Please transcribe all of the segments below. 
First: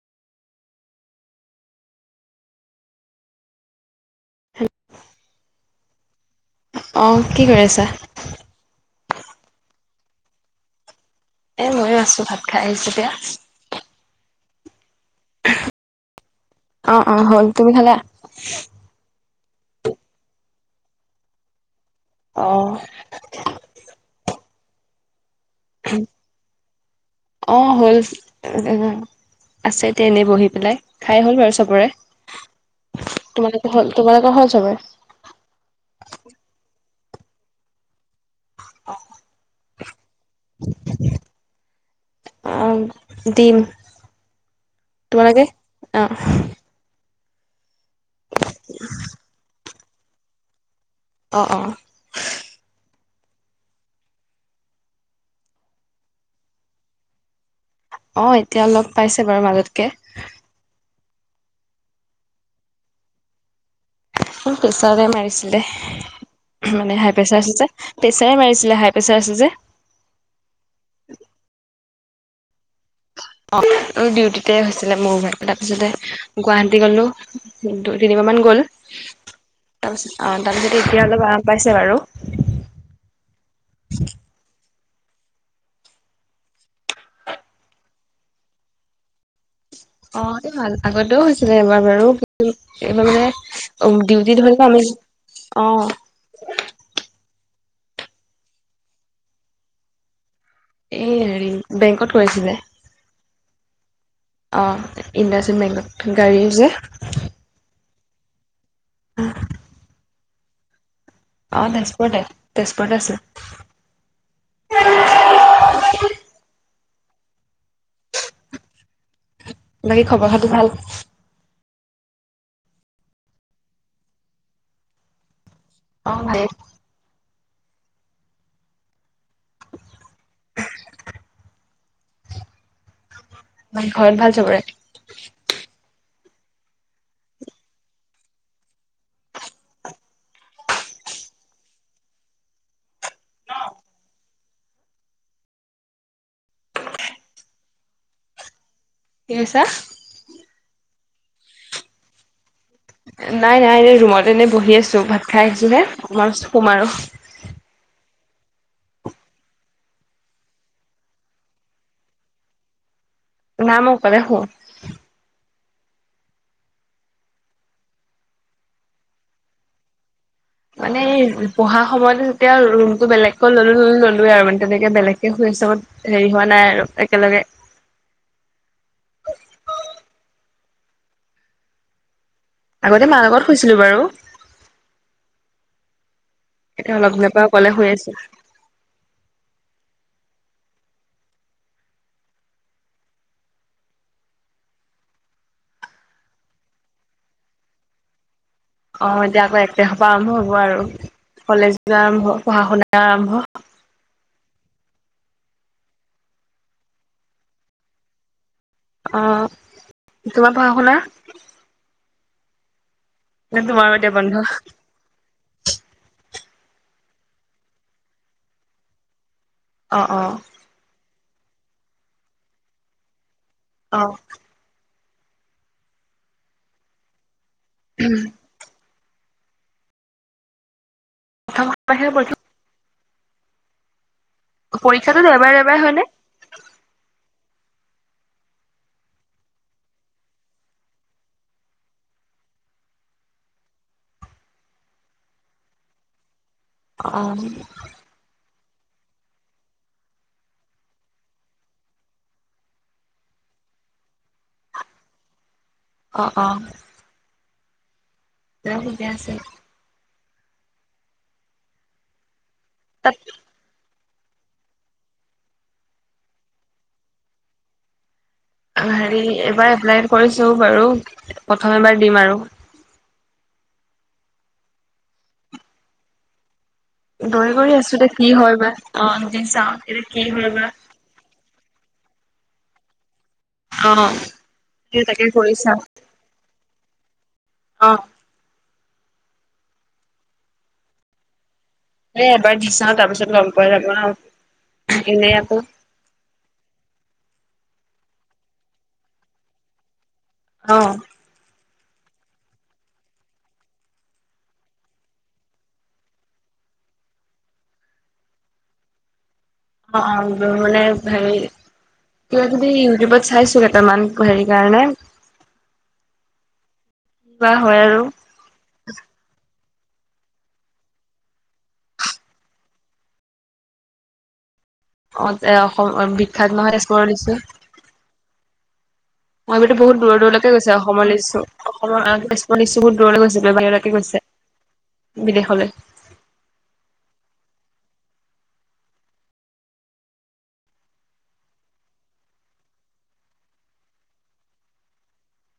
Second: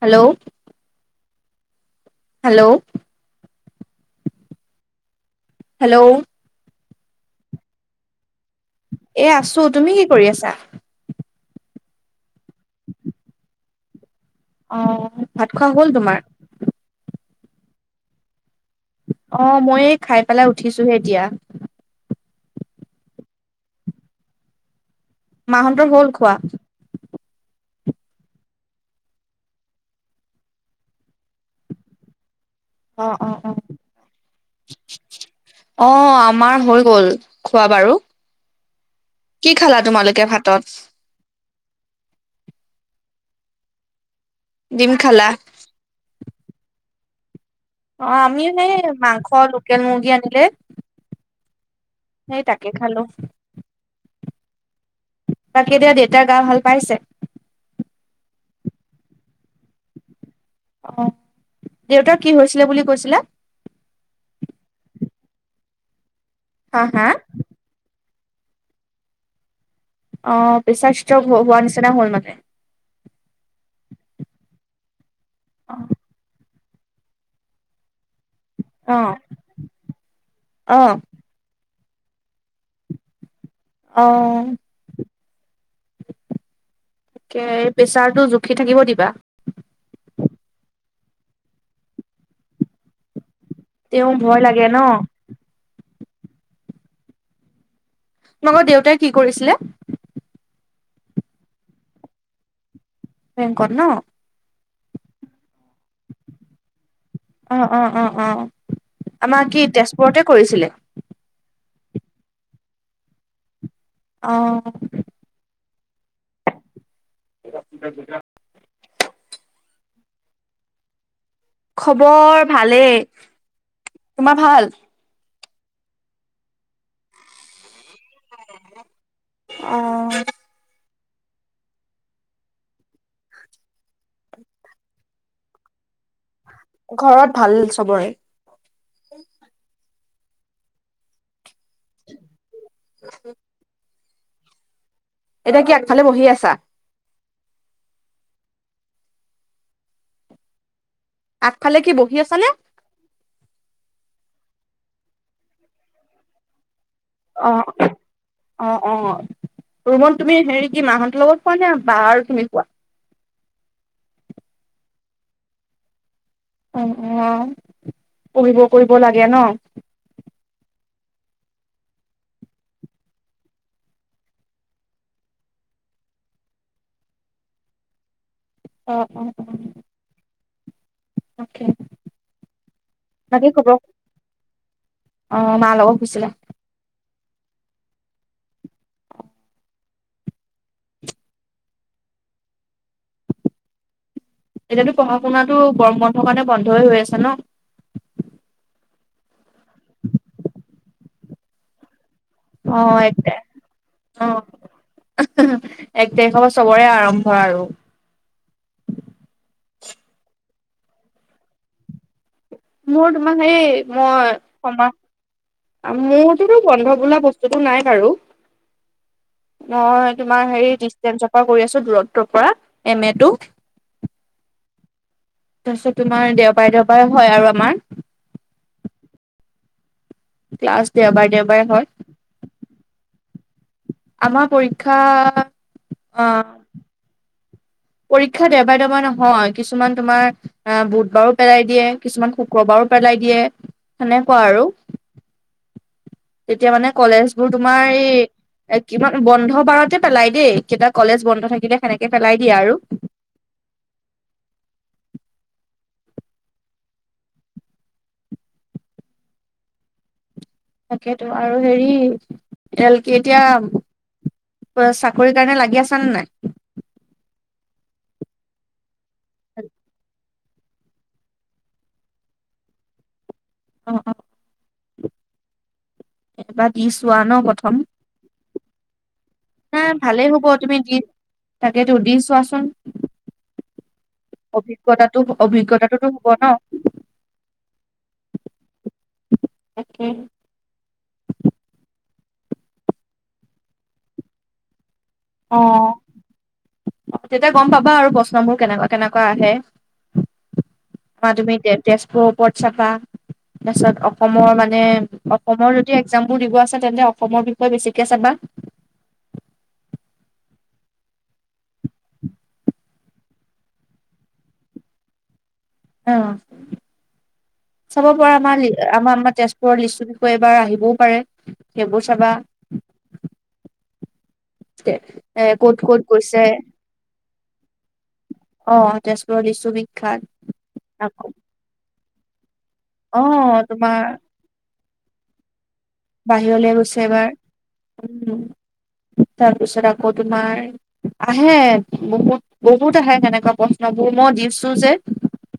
Hello, hello, [inaudible] hello, অ, কি কৰি আছা? এই আছো, তুমি কি কৰি আছা? এ, ময়ো আছো ভাত খাই আহিছো, এতিয়া। অ, ভাত খোৱা হ'ল তোমাৰ? অ' অ' হ'ল। তুমি খালা? অ' মই এই খাই পেলাই উঠিছোহে এতিয়া। অহ। মাহঁতৰ হ'ল খোৱা? অ'হ হ'ল। [unintelligible] আছে এতিয়া এনেই বহি পেলাই। খাই হ'ল বাৰু চবৰে। তোমালোকে হ'ল? তোমালোকৰ হ'ল চবৰে? অ'হ। আমাৰ হৈ গ'ল, খোৱা বাৰু। কি খালা তোমালোকে ভাতত? অ'হ। দীম। ডিম খালা তোমালোকে? অ'হ অহ। আমিও হে মাংস। লোকেল মুৰ্গী আনিলে। অহ। অহ। সেই তাকে খালো। বাকী এতিয়া, দেউতাই গা ভাল পাইছে? অহ। এতিয়া অলপ পাইছে বাৰু মাজতকে। অহ। দেউতাৰ কি হৈছিলে বুলি কৈছিলা? প্ৰেছাৰে মাৰিছিলে। হা মানে হা হাইপ্ৰেচাৰ আছিল যে। প্ৰেছাৰে মাৰিছিলে। হাইপ্ৰেছাৰ আছে যে। অহ। পেছাৰ ষ্ট্ৰোক হোৱা নিচিনা হ'ল মানে। অহ। ডিউটিতে হৈছিলে, মূৰ ঘূৰাই পেলাই তাৰপিছতে গুৱাহাটী গ'লো। দুই-তিনিবাৰমান গ'ল। অ অ তাৰপিছত আহ অ তাৰপিছতে এতিয়া অলপ আৰাম পাইছে বাৰু। অহ। কে প্ৰেছাৰটো জুখি থাকিব দিবা। অহ। এই ভাল, আগতেও হৈছিলে এবাৰ বাৰু! এইবাৰ মানে তেওঁ ভয় ডিউটিত হ'ল লাগে ন। আমি [unintelligible] অ'হ। তোমালোকৰ দেউতাই কি কৰিছিলে? এই হেৰি, বেংকত কৰিছিলে। বেংকত ন? অহ। ইণ্ডাচিন বেংকত। গাড়ীও যে অহ-অহ-অহ-অহ- অ আমাৰ কি তেজপুৰতে কৰিছিলে? অহ তেজপুৰতে। তেজপুৰতে আছিল। অহ। এ [unintelligible] বাকী খবৰ- খাতি ভাল? খবৰ ভালেই। তোমাৰ ভাল? অ' ভালেই। অ'হ। এনে ঘৰত ভাল চবৰে? ঘৰত ভাল চবৰে। [inaudible] এতিয়া কি আগফালে বহি আছা? কি কৈছা? আগফালে কি বহি আছানে? নাই। নাই। এই ৰুমত এনেই বহি আছো। ভাত খাই আহিছোহে। অকমান পিছত শুম আৰু। অহ'। অ', অ' ৰুমত তুমি হেৰি কি মাহঁতৰ লগত খোৱা নে, বা আৰু তুমি কোৱা? না মই অকলে শু। অ', অ' পঢ়িব কৰিব লাগে ন। মানে এই পঢ়া সময়টো তেতিয়া ৰুমতটো বেলেগকৈ ল'লোঁ, ল'লোঁ, ল'লোঁৱে আৰু মানে তেনেকে বেলেগকে শুইছো। হেৰি হোৱা নাই আৰু একেলগে। অ', অ', অ'। অ'কে। আগতে মাৰ লগত শুইছিলোঁ বাৰু। অ' মা লগত শুইছিঁলা। এ অলপ সময় পৰা অকলে ক'লে শুই আছো। এতিয়াটো পঢ়া শুনাটো গৰম বন্ধ কাৰণে বন্ধই হৈ আছে ন। অ' এতিয়া আকৌ এক তাৰিখৰ পৰা আৰম্ভ হ'ব আৰু কলেজবিলাক আৰম্ভ হব। অ' ইয়াতে। অ' অহুহু এক তাৰিখৰ পৰা চবৰে আৰম্ভ আৰু। অ', তোমাৰ পঢ়াশুনা? মোৰ তোমাৰ নে সেই, তোমাৰো এতিয়া বন্ধ মই সমা আমিয়েতোতো বন্ধ বোলা বস্তুটো নাই বাৰু। অ মই অ তোমাৰ হেৰি ডিচটেন্সৰ পৰা কৰি আছোঁ দৰত্বৰ পৰা, এম এ টো। অ'। তাৰপিছত তোমাৰ দেওবাৰে দেওবাৰে হয় আৰু আমাৰ। হুহো। ক্লছ দেওবাৰে দেওবাৰে হয় প্ৰথমে [inaudible] আমাৰ পৰীক্ষা, পৰীক্ষাটো দেওবাৰে দেওবাৰে হয়নে অহ' পৰীক্ষা দেওবাৰে দেওবাৰ নহয়, কিছুমান তোমাৰ অ', বুধবাৰো পেলাই দিয়ে, কিছুমান শুক্ৰবাৰো পেলাই দিয়ে, সেনেকুৱা আৰু এতিয়া মানে অ কলেজবোৰ তোমাৰ এই এ কিমান বন্ধ বাৰতে পেলাই দেই, কেইটা কলেজ বন্ধ থাকিলে সেনেকে পেলাই দিয়ে আৰু অ', অ'। তেওঁ ঠিকে আছে। তাকেতো আৰু হেৰি, তাত তেওঁলোকে এতিয়া কিবা চাকৰি কাৰণে লাগি আছা নে নাই? অ' হেৰি এইবাৰ এপ্লাই কৰিছোঁ বাৰু, প্ৰথম এবাৰ দিম আৰু অ', অ'। এবাৰ দিছোঁ। দৌৰি কৰি আছোঁ দেই, এতিয়া কি হয় বা, অ' এতিয়া চাওঁ। নাই এতিয়া কি ভালেই হ'ব হয় বা। তুমি দি তাকেতো দি চোৱাচোন। অ তাকে কৰি চাও অভিজ্ঞতাটো-অভিজ্ঞতাটোতো হ'ব ন। অ তাকে। এ এবাৰ দি চাওঁ, তাৰ পিছত গম পোৱা যাব ন, এনেই আকৌ অ', তেতিয়া গম পাবা আৰু প্ৰশ্নবোৰ কেনেকুৱা, কেনেকুৱা আহে। অহ'। বা তুমি তে-তেজপুৰৰ ওপৰত চাবা। তাৰপিছত অসমৰ মানে, অসমৰ যদি এক্সাম বোৰ দিব আছে, তেন্তে অসমৰ বিষয়ে বেছিকে চাবা। অ', অ', মানে হেৰি কিবা কিবি ইউটিউবত চাইছোঁ কেইটামান হেৰি কাৰণে। অ', কিবা হয় আৰু চাব পৰা [unintelligible] আমাৰ আমাৰ তেজপুৰৰ লিচু বিষয়ে এইবাৰ আহিবও পাৰে সেইবোৰ চাবা। অ', এ ক'ত ক'ত তে-অসম গৈছে বিখ্যাত নহয় তেজপুৰ লিচু। [unintelligible] অ তেজপুৰৰ লিচু বহুত বিখ্যাত দূৰ দূৰলৈকে গৈছে অসমৰ আকৌ লিচু। অসমৰ অ' তেজপুৰৰ লিচুবোৰ অ দূৰলৈ গৈছে বাহিৰলৈকে তোমাৰ গৈছে বিদেশলৈ। বাহিৰলৈ গৈছে এবাৰ উম, তাৰপিছত আকৌ তোমাৰ আহে বহুত বহুত আহে তেনেকুৱা প্ৰশ্নবোৰ মই দিছোঁ যে।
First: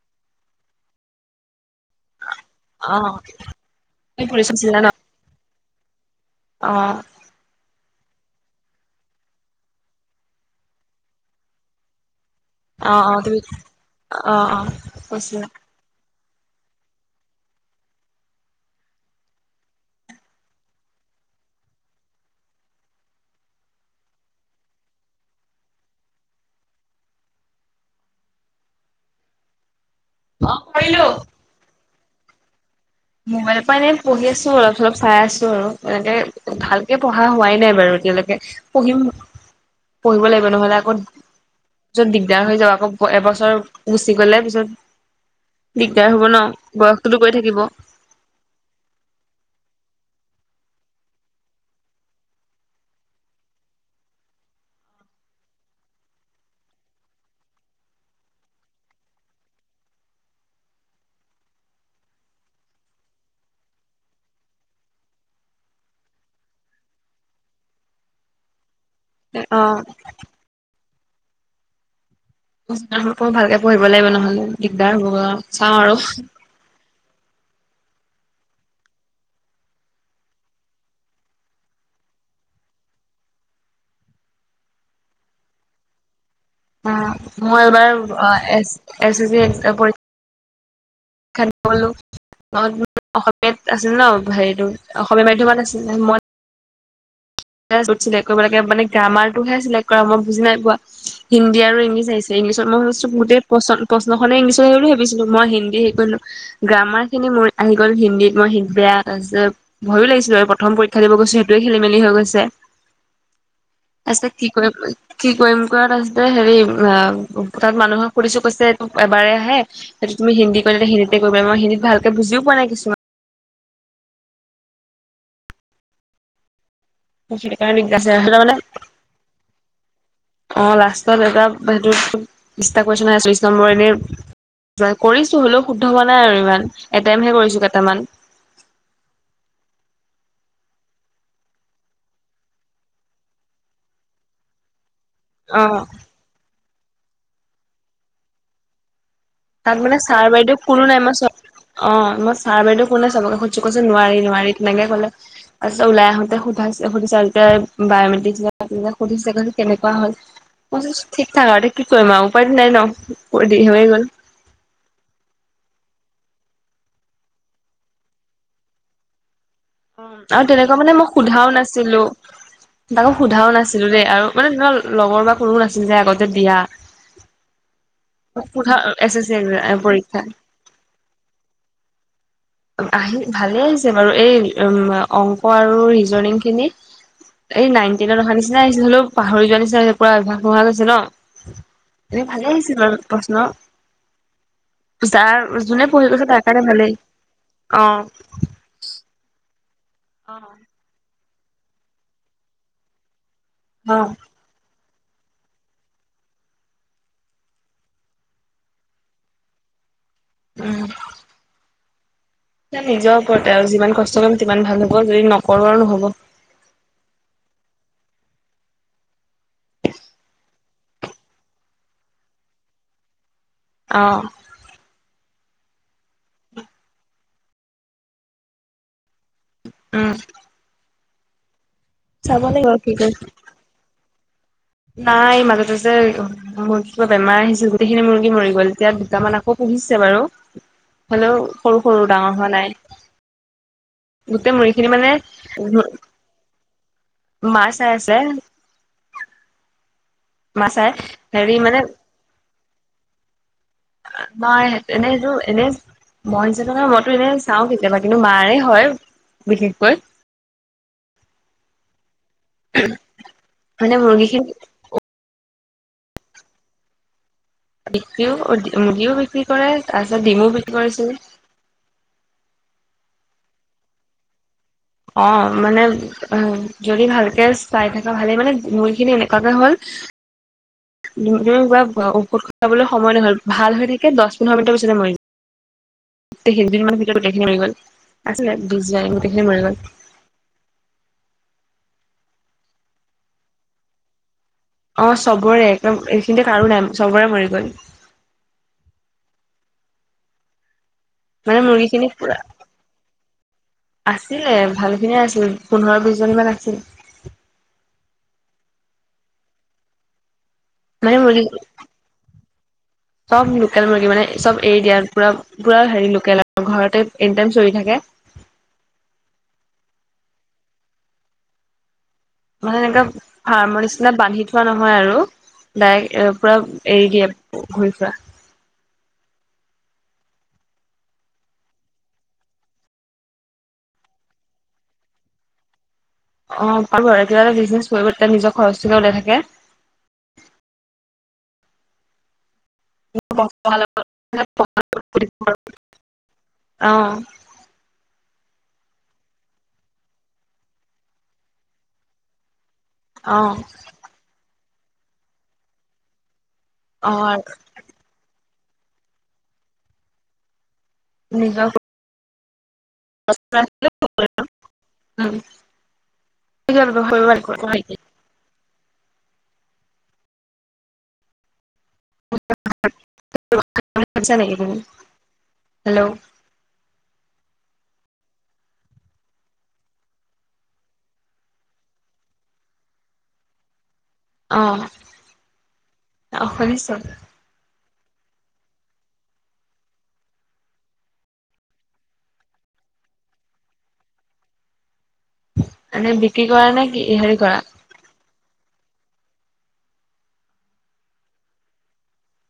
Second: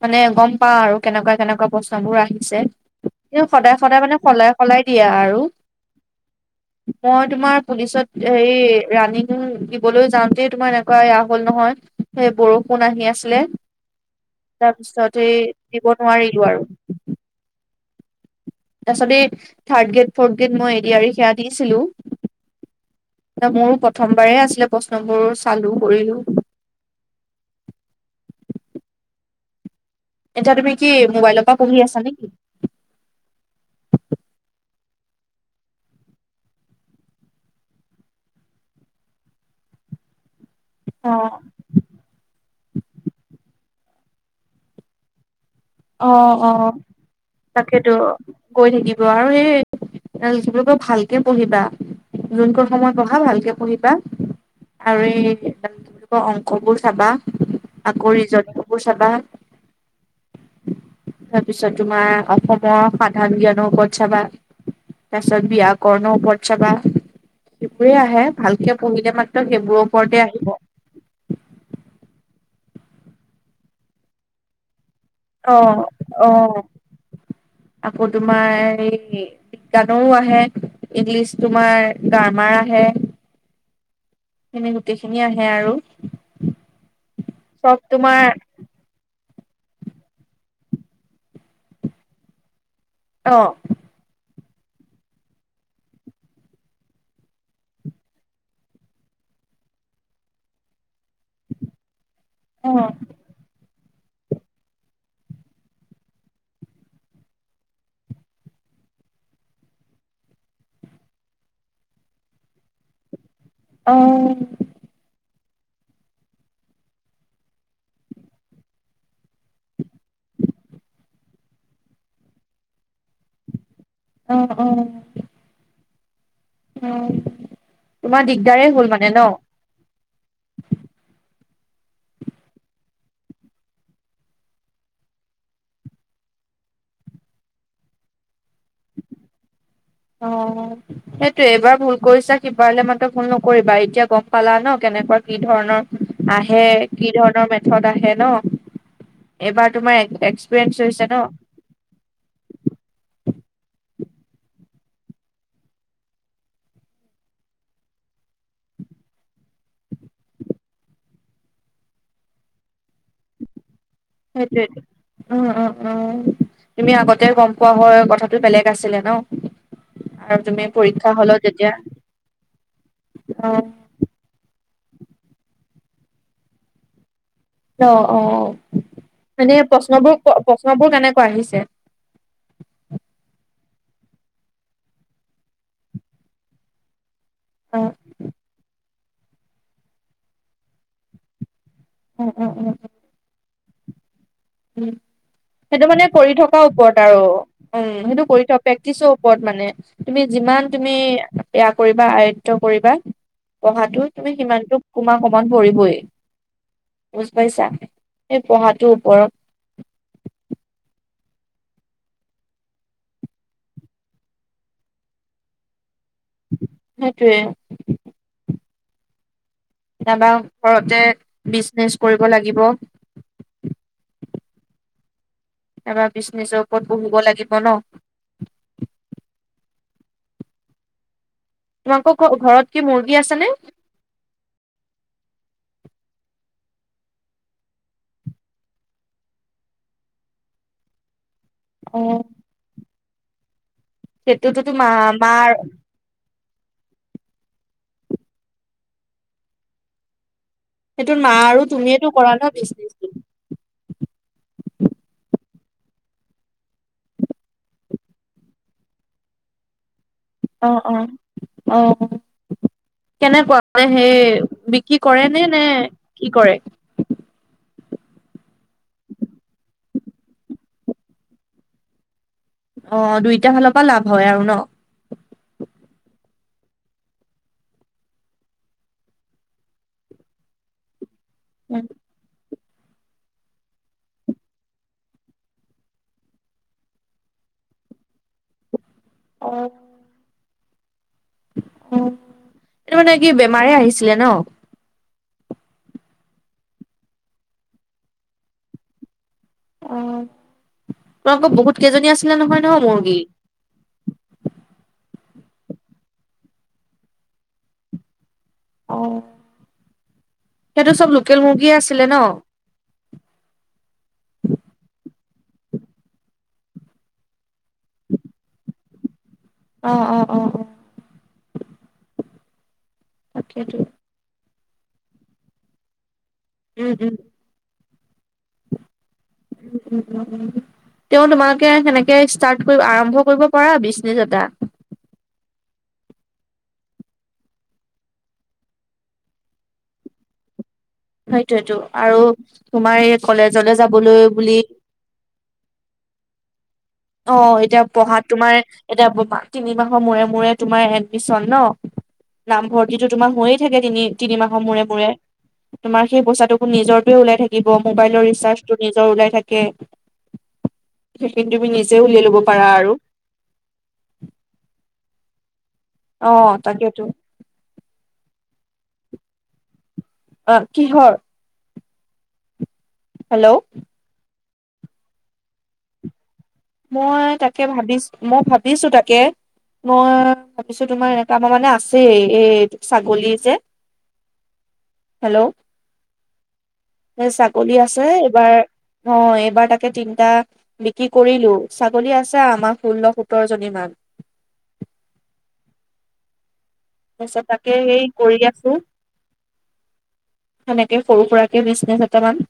মানে গম পাওঁ আৰু কেনেকুৱা কেনেকুৱা প্ৰশ্নবোৰ আহিছে। অ তেওঁ সদায় সদায় মানে তুমি সলাই পুলিচত আছিলা সলাই ন দিয়া আৰু অ মই তোমাৰ পুলিচত হেৰি ৰাণীং দিবলৈ যাওঁতেই তোমাৰ এনেকুৱা এয়া হ'ল নহয়। সেই বৰষুণ অ আহি অ আছিলে তুমি অ অ তাৰপিছত সেই কৈছিলা দিব নোৱাৰিলো আৰু। তাৰপাছতে এই থাৰ্ড গ্ৰেড ফৰ্থ গ্ৰেড মই এ ডি আৰ ই সেয়া দিছিলোঁ। মোৰো প্ৰথমবাৰে আছিলে প্ৰশ্নবোৰ চালো কৰিলো। অ এতিয়া তুমি কি কৰিলো মোবাইলৰ পৰা পঢ়ি আছা নেকি? মোবাইলৰ পৰা এনেই পঢ়ি আছো অলপ চলপ চাই আছো আৰু এনেকে ভালকে পঢ়া হোৱাই নাই বাৰু এতিয়ালৈকে। পঢ়িম, পঢ়িব লাগিব নহ'লে আকৌ অ পিছত দিগদাৰ হৈ যাব। আকৌ এবছৰ গুচি গ'লে পিছত দিগদাৰ হ'ব ন বয়সটোতো গৈ থাকিব। সিটো গৈ থাকিব আৰু সেই [unintelligible] ভালকে পঢ়িবা। যোনকণ সময় পঢ়া ভালকে পঢ়িবা। আৰু এই তোমাৰ অংকবোৰ চাবা আকৌ ৰিজনিংবোৰ চাবা। তাৰপিছত তোমাৰ অসমৰ সাধাৰণ জ্ঞানৰ ওপৰত চাবা। তাৰপিছত ব্যাকৰণৰ ওপৰত চাবা সেইবোৰে আহে। ভালকে পঢ়িলে মাত্ৰ অ সেইবোৰৰ ওপৰতে আহি [unintelligible] ভালকে পঢ়িব লাগিব নহ'লে দিগদাৰ হ'বগৈ অ'। অ', অ', আকৌ তোমাৰ এই বিজ্ঞানৰো আহে ইংলিছ তোমাৰ গ্ৰামাৰ আহে। এনে গোটেইখিনি আহে আৰু। অ', মই চব এইবাৰ তোমাৰ আ এচ-এচ চি পৰী ক্ষা দিব গ'লো অ অসমীয়া আছিল ন হেৰিটো অসমীয়া মাধ্যমিত আছিলে মই য'ত চিলেক্ট কৰিব লাগে মানে গ্ৰামাৰটোহে চিলেক্ট কৰা মই বুজি নাই পোৱা। হিন্দী আৰু ইংলিছ আহিছে। ইংলিছত অ মই ভাবিছো বহুতে প্ৰশ্ন-প্ৰশ্নখনে ইংলিছত আহিব লাগিব বুলি ভাবিছিলোঁ মই হিন্দী হেৰী কৰি দিলো। গ্ৰামাৰখিনি মোৰ আহি গ'ল হিন্দীত মই হি বেয়া যে ভয়ো লাগিছিলে আৰু প্ৰথম পৰীক্ষা দিব গৈছো সেইটোৱে খেলিমেলি হৈ গৈছে। অ তাৰপিছত কি কৰিম কি কৰিম কৰা তাৰপাছতে হেৰি অ' তাত মানুহক সুধিছোঁ কৈছে এবাৰে আহে। তুমি হিন্দীত কৰিলে হিন্দীতে কৰিব লাগিব মই হিন্দী ভালকে বুজিও পোৱা নাই কিছুমান। অ', অ'। অ', তোমাৰ সেইকাৰণে [unintelligible] আছে মানে দিগদাৰেই হ'ল মানে ন অ', লাষ্টত এটা সেইটোত চল্লিশটা কোৱেইছন আহে চল্লিশ নম্বৰৰ এনে কৰিছোঁ হ'লেও শুদ্ধ হোৱা নাই আৰু ইমান এটেইমহে কৰিছোঁ কেইটামান। অ'। সেইটোয়ে এইবাৰ ভুল কৰিছা সিপাৰলে মাত্ৰ ভুল নকৰিবা এতিয়া গম পালা ন কেনেকুৱা আহে, কি ধৰণৰ আহে কি ধৰণৰ মেথড আহে ন? এইবাৰ তাত তোমাৰ মানে ছাৰ বাইদেউ এক্সপিৰিয়েঞ্চ কোনো নাই হৈছে ন মই চব অ মই ছাৰ বাইদেউ [unintelligible] চবগকে সুধিছোঁ কৈছে নোৱাৰি নোৱাৰি তেনেকে ক'লে। তাৰপিছত ওলাই আহোতে সধা, সুধিছে যেতিয়া বায়মেট্ৰিক বিলাক আহিছে সুধিছে কেনেকুৱা হ'ল? মই কৈছোঁ, ঠিক ঠাক আৰু, কি কৰিম আৰু উপায় নাই ন হৈ গ'ল। সেইটোৱে। উম, উম, উম, তুমি আগতে গম পোৱা হয় কথাটো বেলেগ আছিলে ন। উম, আৰু তুমি তেনেকুৱা মানে মই পৰীক্ষা হলত সোধাও যেতিয়া নাছিলোঁ, তাকো সোধাও অ নাছিলোঁ দেই আৰু মানে ধৰা লগৰ বা কোনোও নাছিল যে আগতে যে দিয়া অ', সোধা অ', এছ এছ চি মানে পৰীক্ষা প্ৰশ্নবোৰ, প্ৰশ্নবোৰ কেনেকুৱা আহিছে? আহি ভালে আহিছে বাৰু, এই, উম, অংক আৰু ৰিজনিং খিনি। এই অ নাইন টেনত অহা নিচিনাই আহিছে, হ'লেও পাহৰি যোৱা নিচিনা হৈছে পুৰা অভ্যাস নোহোৱা হৈ গৈছে ন। এ উম ভালে উম উম আহিছিল বাৰু প্ৰশ্ন। যাৰ যোনে সেইটো পঢ়ি মানে গৈছে কৰি তাৰ কাৰণে থকাৰ ভালেই ওপৰত আৰু। উ অ সেইটো কৰি থকা, প্ৰেক্টিচৰ ওপৰত মানে, তুমি যিমান তুমি বেয়া কৰিবা আয়ত্ব কৰিবা অ পঢ়াটো তুমি সিমানটো অকুমান কমন পৰিবই, বুজি পাইছা, এই পঢ়াটোৰ ওপৰত [inaudible] [unintelligible] নিজৰ ওপৰতে আৰু, যিমান কষ্ট কৰিম সিমান ভাল হ'ব, যদি নকৰোঁ আৰু নহ'ব। সেইটোৱে। নাইবা ঘৰতে বিজনেচ কৰিব লাগিব। অ'। তাপা বিজনেজৰ ওপৰত পঢ়িব লাগিব ন? উম। তোমালোকৰ ঘ, চাব লাগিব ঘৰত কি কয় মুৰ্গী আছে নে? নাই, মাজতেযে মোৰ কিবা বেমাৰ আহিছিল গোটেইখিনি মুৰ্গী মৰি গ', তেতিয়া দুটামান আকৌ পুহিছে বাৰু। হলেও সৰু-সৰু, অ ডাঙৰ হোৱা নাই। গোটেই সেইটোতো মা মুৰ্গীখিনি মানে, মাৰ মা চাই আছে। মা চাই সেইটো মা হেৰি আৰু মানে তুমিয়েটো কৰা ন বিজনেচ? নাই, এনেইটো এনে মই [unintelligible] মইতো এনে চাওঁ কেতিয়াবা, কিন্তু মাৰে হয় বিশেষকৈ। অ', অ', অ', কেনেকুৱা মানে মুৰ্গীখিনি সেই কি কৰে নে, নে কি কৰে? বিক্ৰীও মুৰ্গিও বিক্ৰী কৰে, তাৰপিছত ডিমও বিক্ৰী কৰিছিল। অ', দুইটা ফালৰ পৰা লাভ হয় আৰু ন? অ', মানে, যদি ভালকে চাই থাকা ভালেই, মানে মুৰ্গী খিনি এনেকুৱাকে হ'ল তুমি কিবা ঔষধ খোৱাবলৈ সময় নহ'ল, ভাল হৈ থাকে দহ পোন্ধৰ মিনিটৰ পিছতে মৰি যা [unintelligible] মমানৰ ভিতৰত গোটেইখিনি মৰি গ'ল, আছিলে [unintelligible] গোইখিনি মৰি গ'ল। অ', এইটো মানে কি বেমাৰে আহিছিলে ন? অ', চবৰে, একদম এইখিনিতে কাৰো নাই, চবৰে মৰি গ'ল। অ', তোমাৰ আক মানে বহুত মুৰ্গী খিনি কেইজনী পুৰা আছিলে নহয় নহ মুৰ্গী? আছিলে ভালখিনিয়ে আছিল, পোন্ধৰ বিশজনীমান আছিল। সেইটো চব মানে লোকেল মুৰ্গী মুৰ্গীয়ে আছিলে ন'? চব লোকেল মুৰ্গী, মানে চব এৰি দিয়া পুৰা পুৰা হেৰি লোকেল আৰু ঘৰতে এনি টাইম চৰি থাকে। [inaudible] অ', অ', অ'। মানে এনেকা ফাৰ্মৰ নিচিনা বান্ধি থোৱা নহয় আৰু ডাইৰেক্ট এ, পুৰা এৰি দিয়ে। ঘূৰি ফুৰা। [inaudible] তেওঁ তোমালোকে সেনেকে ষ্টাৰ্ট কৰি আৰম্ভ কৰিব পাৰা বিজনেচ এটা। অ' পাৰোঁ কিবা এটা বিজনেছ কৰিব তেতিয়া নিজৰ খৰচটোকে ওলাই থাকে। সেইটোৱেটো আৰু তোমাৰ এই কলেজলে যাবলৈ বুলি [unintelligible] অ'। অ' এতিয়া পঢ়াত তোমাৰ এতিয়া [unintelligible] তিনিমাহৰ মূৰে মূৰে তোমাৰ এডমিশন ন'? নামভৰ্তিটো তোমাৰ অ হৈয়ে থাকে তিনি তিনি মাহৰ মূৰে মূৰে। তোমাৰ সেই পইচাটো অ নিজৰটোৱে ওলাই থাকিব, মোবাইলৰ ৰিচাৰ্জটো নিজৰ ওলাই থাকে। সেইখিনি নিজৰ তুমি নিজে উলিয়াই ল'ব পাৰা আৰু। অ তাকেতো [unintelligible] অ' কিহৰ? [unintelligible] হেল্ল'। [unintelligible] হেল্ল'। মই তাকে ভাবিছ, মই ভাবিছোঁ তাকে। মই ভাবিছোঁ তোমাৰ এটাপা মানে আছেই এই ছাগলী যে। অ হেল্ল'। শুনিছো। হে ছা গলি আছে এইবাৰ, অ' এইবাৰ তাকে তিনটা বিক্ৰী কৰিলোঁ। ছাগলী আছে আমাৰ ষোল্ল সোতৰজনী মান। এনে বিক্ৰী কৰানে? তাৰপিছত তাকে সেই কৰি আছোঁ সেনেকে সৰু সুৰাকে বিজনেছ এটামান।